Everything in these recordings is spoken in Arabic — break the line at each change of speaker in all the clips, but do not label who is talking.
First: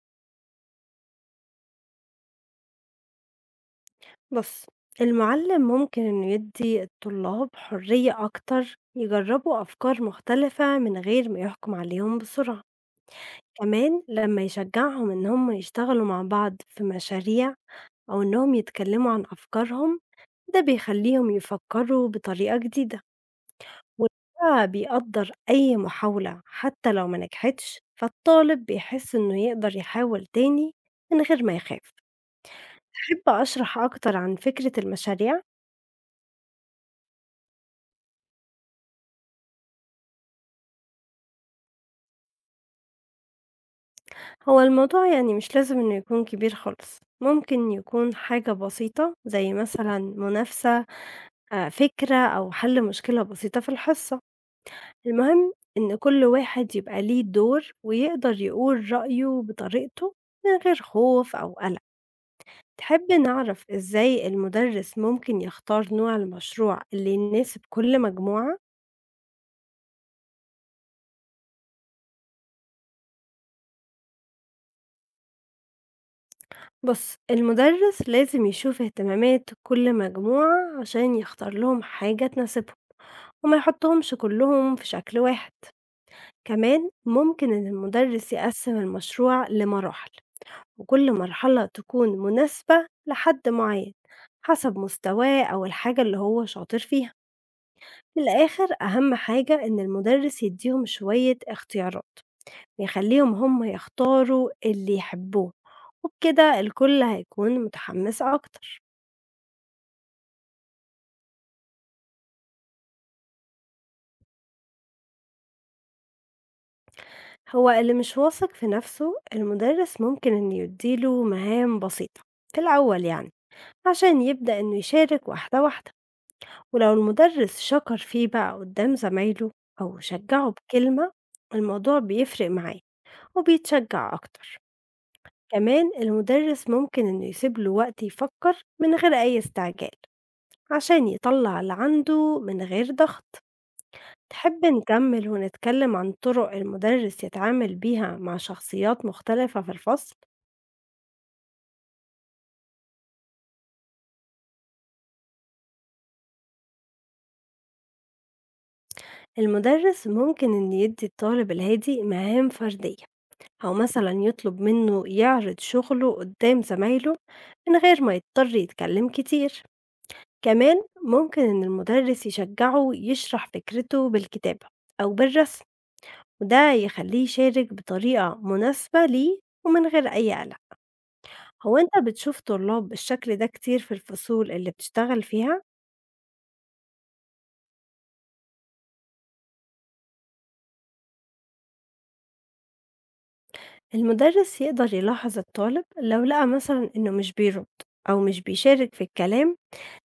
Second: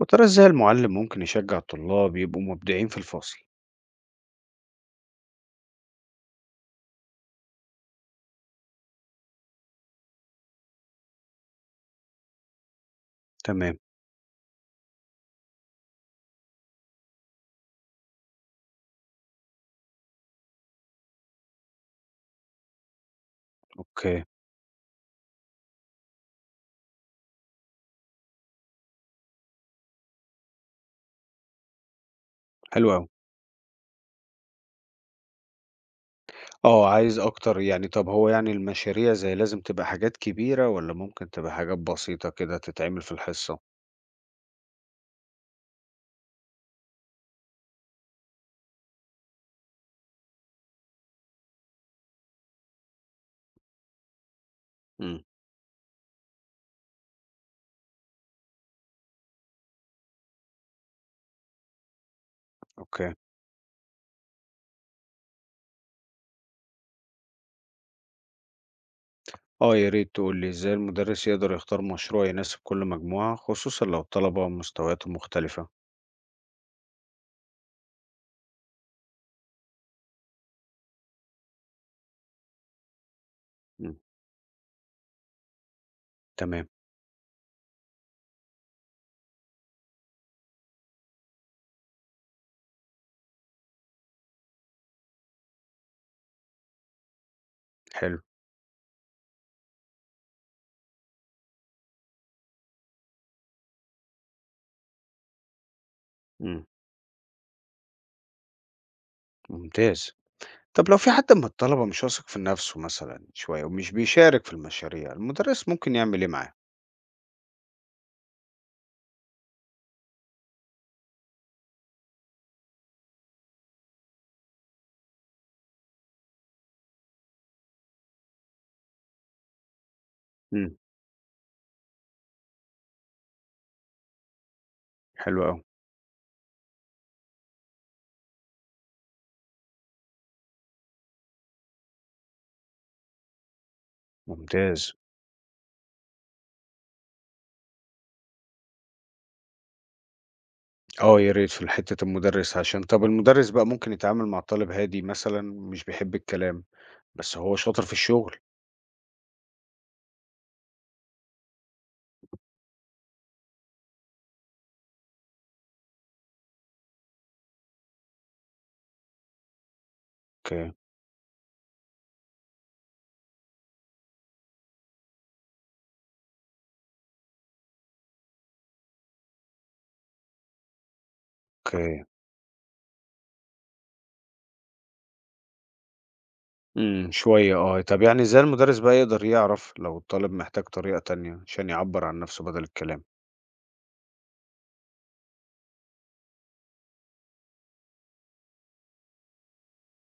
وترى ازاي المعلم ممكن يشجع الطلاب يبقوا مبدعين في الفصل.
بُص، المُعلِّم ممكن إنه يدّي الطلاب حرية أكتر يجرّبوا أفكار مختلفة من غير ما يحكُم عليهم بسرعة،
تمام.
كمان لمّا يشجّعهم إن هم يشتغلوا مع بعض في مشاريع أو إنهم يتكلّموا عن أفكارهم، ده بيخلّيهم يفكّروا بطريقة جديدة
اوكي.
وده بيقدّر أي محاولة حتّى لو ما نجحتش، فالطالب بيحس إنه يقدر يحاول تاني من غير ما يخاف.
حلو قوي.
تحب أشرح أكتر عن فكرة المشاريع؟
اه عايز اكتر، يعني طب هو يعني المشاريع زي لازم تبقى حاجات كبيرة ولا ممكن تبقى حاجات بسيطة كده تتعمل في الحصة؟
هو الموضوع يعني مش لازم إنه يكون كبير خالص، ممكن يكون حاجة بسيطة زي مثلًا منافسة، فكرة أو حل مشكلة بسيطة في الحصة،
امم
المهم إن كل واحد يبقى ليه دور ويقدر يقول رأيه بطريقته من غير خوف أو قلق. تحب
اوكي.
نعرف إزاي المدرس ممكن يختار نوع المشروع اللي يناسب كل مجموعة؟
اه يا ريت تقول لي ازاي المدرس يقدر يختار مشروع يناسب كل مجموعة، خصوصا لو الطلبة مستوياتهم مختلفة.
بُص، المدرس لازم يشوف اهتمامات كل مجموعة عشان يختار لهم حاجة تناسبهم. وما
امم
يحطهمش كلهم في شكل واحد،
تمام.
كمان ممكن إن المدرس يقسم المشروع لمراحل وكل مرحلة تكون مناسبة لحد معين حسب مستواه أو الحاجة اللي هو شاطر فيها.
حلو.
في الآخر أهم حاجة إن المدرس يديهم شوية اختيارات ويخليهم هم يختاروا اللي يحبوه، وبكده
امم
الكل هيكون متحمس أكتر.
ممتاز. طب لو في حد من الطلبة مش واثق في نفسه مثلا شوية ومش بيشارك في المشاريع، المدرس ممكن يعمل ايه معاه؟
هو اللي مش واثق في نفسه المدرس ممكن إنه يديله مهام بسيطة في الأول يعني، عشان يبدأ إنه يشارك واحدة واحدة، ولو المدرس شكر فيه بقى قدام زمايله أو شجعه بكلمة الموضوع بيفرق معاه وبيتشجع أكتر.
حلو أوي،
كمان المدرس ممكن إنه يسيب له وقت يفكر من غير أي استعجال عشان يطلع اللي عنده من غير ضغط. تحب
ممتاز.
نكمل ونتكلم عن طرق المدرس يتعامل بيها مع شخصيات مختلفة في الفصل؟
آه، يا ريت في حتّة المُدرِّس، عشان طَب المُدرِّس بقى ممكن يتعامل مع الطالب هادي مثلًا مش بيحب الكلام، بس هو شاطر في الشغل.
المدرس ممكن إنه يدي الطالب الهادي مهام فردية أو مثلًا يطلب منه يعرض شغله قدّام زمايله من غير ما يضطر يتكلم كتير،
أوكي.
كمان ممكن إن المدرس يشجعه يشرح فكرته بالكتابة أو بالرسم، وده يخلّيه يشارك بطريقة مناسبة ليه ومن غير أي قلق. هو أنت
أوكي.
بتشوف طلاب بالشكل ده كتير في الفصول اللي بتشتغل فيها؟
إمم، شوية آه. طَب يعني إزاي المُدرِّس بقى يقدر يعرف لو الطالب محتاج طريقة تانية عشان يعبّر عن نَفْسه بدل الكلام؟
المدرس يقدر يلاحظ الطالب لو لقى مثلًا إنه مش بيرد أو مش بيشارك في الكلام،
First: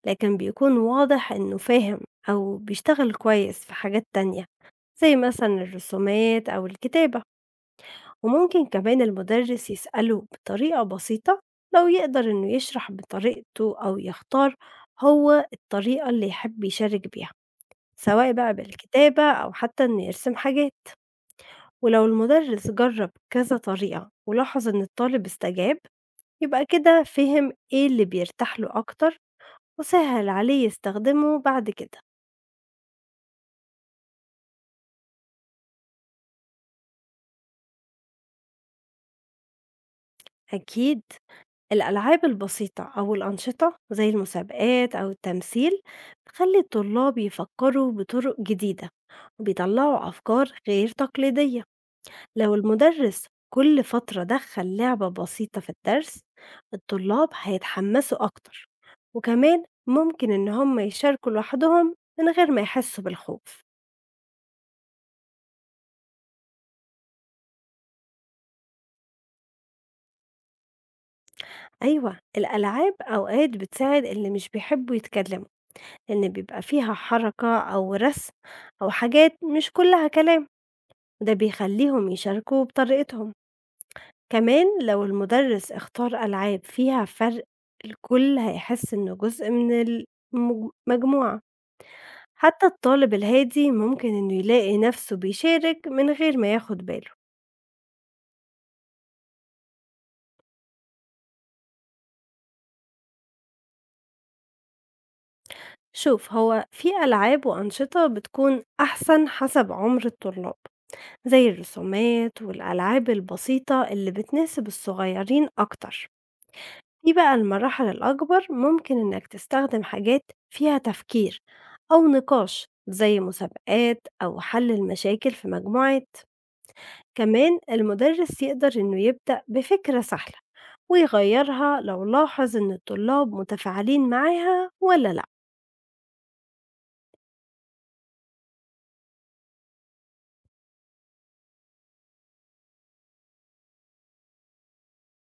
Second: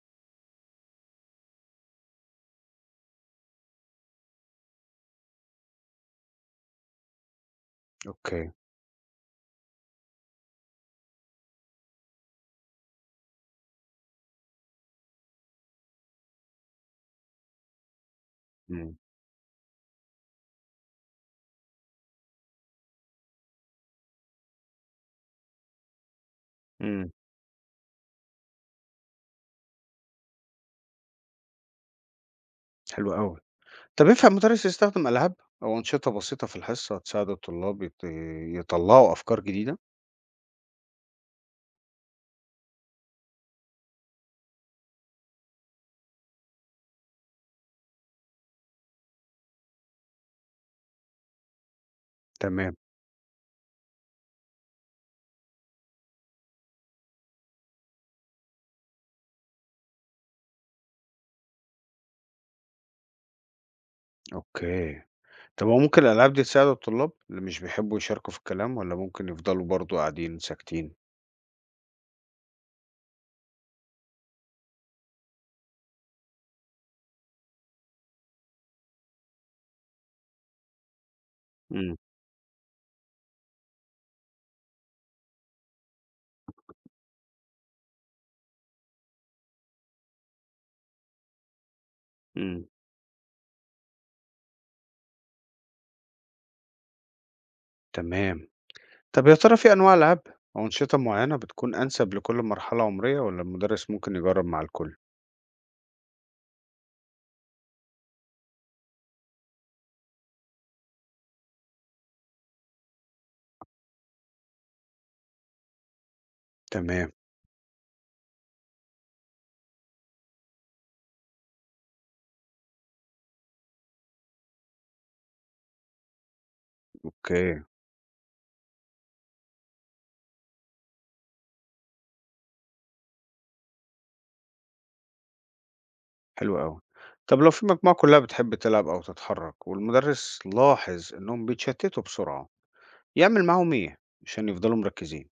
لكن بيكون واضح إنه فاهم أو بيشتغل كويس في حاجات تانية زي مثلا الرسومات أو الكتابة.
أوكي.
وممكن كمان المدرس يسأله بطريقة بسيطة لو يقدر إنه يشرح بطريقته أو يختار هو الطريقة اللي يحب يشارك بيها، سواء بقى
إمم.
بالكتابة أو حتى إنه يرسم حاجات. ولو المدرس جرب كذا طريقة ولاحظ إن الطالب استجاب يبقى كده
إمم.
فهم إيه اللي بيرتاح له أكتر وسهل عليه يستخدمه بعد كده.
حلو أوي. طَب ينفع المُدرِّس يستخدم ألعاب أو أنشطة بسيطة في الحصة تساعد الطلاب يطلّعوا أفكار جديدة؟
أكيد الألعاب البسيطة أو الأنشطة زي المسابقات أو التمثيل بتخلي الطلاب يفكروا بطرق جديدة وبيطلعوا أفكار غير تقليدية. لو
تمام.
المدرس كل فترة دخل لعبة بسيطة في الدرس الطلاب هيتحمسوا أكتر، وكمان ممكن إن هم يشاركوا لوحدهم من غير ما يحسوا بالخوف.
أوكي. طب هو ممكن الألعاب دي تساعد الطلاب اللي مش بيحبوا يشاركوا في الكلام، ولا ممكن يفضلوا برضه قاعدين ساكتين؟
أيوة الألعاب أوقات بتساعد اللي مش بيحبوا يتكلموا، لأن بيبقى فيها حركة أو رسم أو حاجات مش كلها كلام، وده
إمم.
بيخليهم يشاركوا بطريقتهم. كمان لو المدرس اختار ألعاب فيها فرق الكل هيحس إنه جزء من المجموعة،
إمم.
حتى الطالب الهادي ممكن إنه يلاقي نفسه بيشارك من غير ما ياخد باله.
تمام. طب يا ترى في أنواع ألعاب أو أنشطة معينة بتكون أنسب لكل مرحلة عمرية، ولا المدرس ممكن يجرب مع الكل؟
شوف هو في ألعاب وأنشطة بتكون أحسن حسب عمر الطلاب، زي الرسومات والألعاب البسيطة اللي بتناسب الصغيرين أكتر.
تمام.
في بقى المراحل الأكبر ممكن إنك تستخدم حاجات فيها تفكير أو نقاش زي مسابقات أو حل المشاكل في مجموعة. كمان
أوكي.
المدرس يقدر إنه يبدأ بفكرة سهلة ويغيرها لو لاحظ إن الطلاب متفاعلين معاها ولا لأ.
حلو أوي. طب لو في مجموعة كلها بتحب تلعب أو تتحرك والمدرس لاحظ إنهم بيتشتتوا بسرعة، يعمل معاهم إيه عشان يفضلوا مركزين؟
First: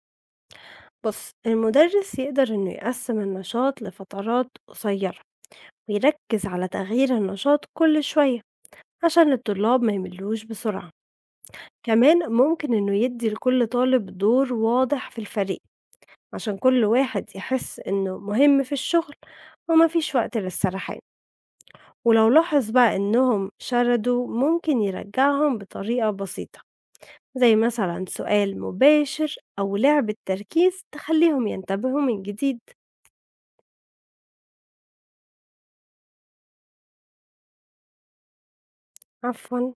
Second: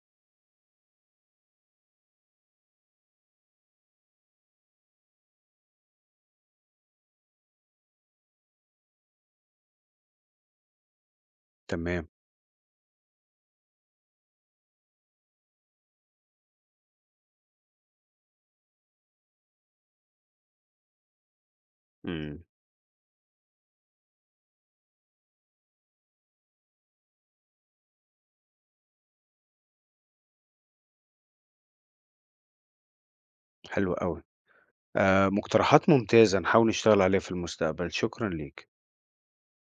بص المدرس يقدر إنه يقسم النشاط لفترات قصيرة ويركز على تغيير النشاط كل شوية عشان الطلاب ما يملوش بسرعة،
تمام.
كمان ممكن إنه يدي لكل طالب دور واضح في الفريق عشان كل واحد يحس إنه مهم في الشغل ومفيش وقت للسرحان. ولو
إمم.
لاحظ بقى إنهم شردوا ممكن يرجعهم بطريقة بسيطة زي مثلا سؤال مباشر أو لعبة تركيز تخليهم ينتبهوا من جديد.
حلو أوي. مقترحات ممتازة نحاول نشتغل عليها في المستقبل، شكرًا ليك.
عفوا.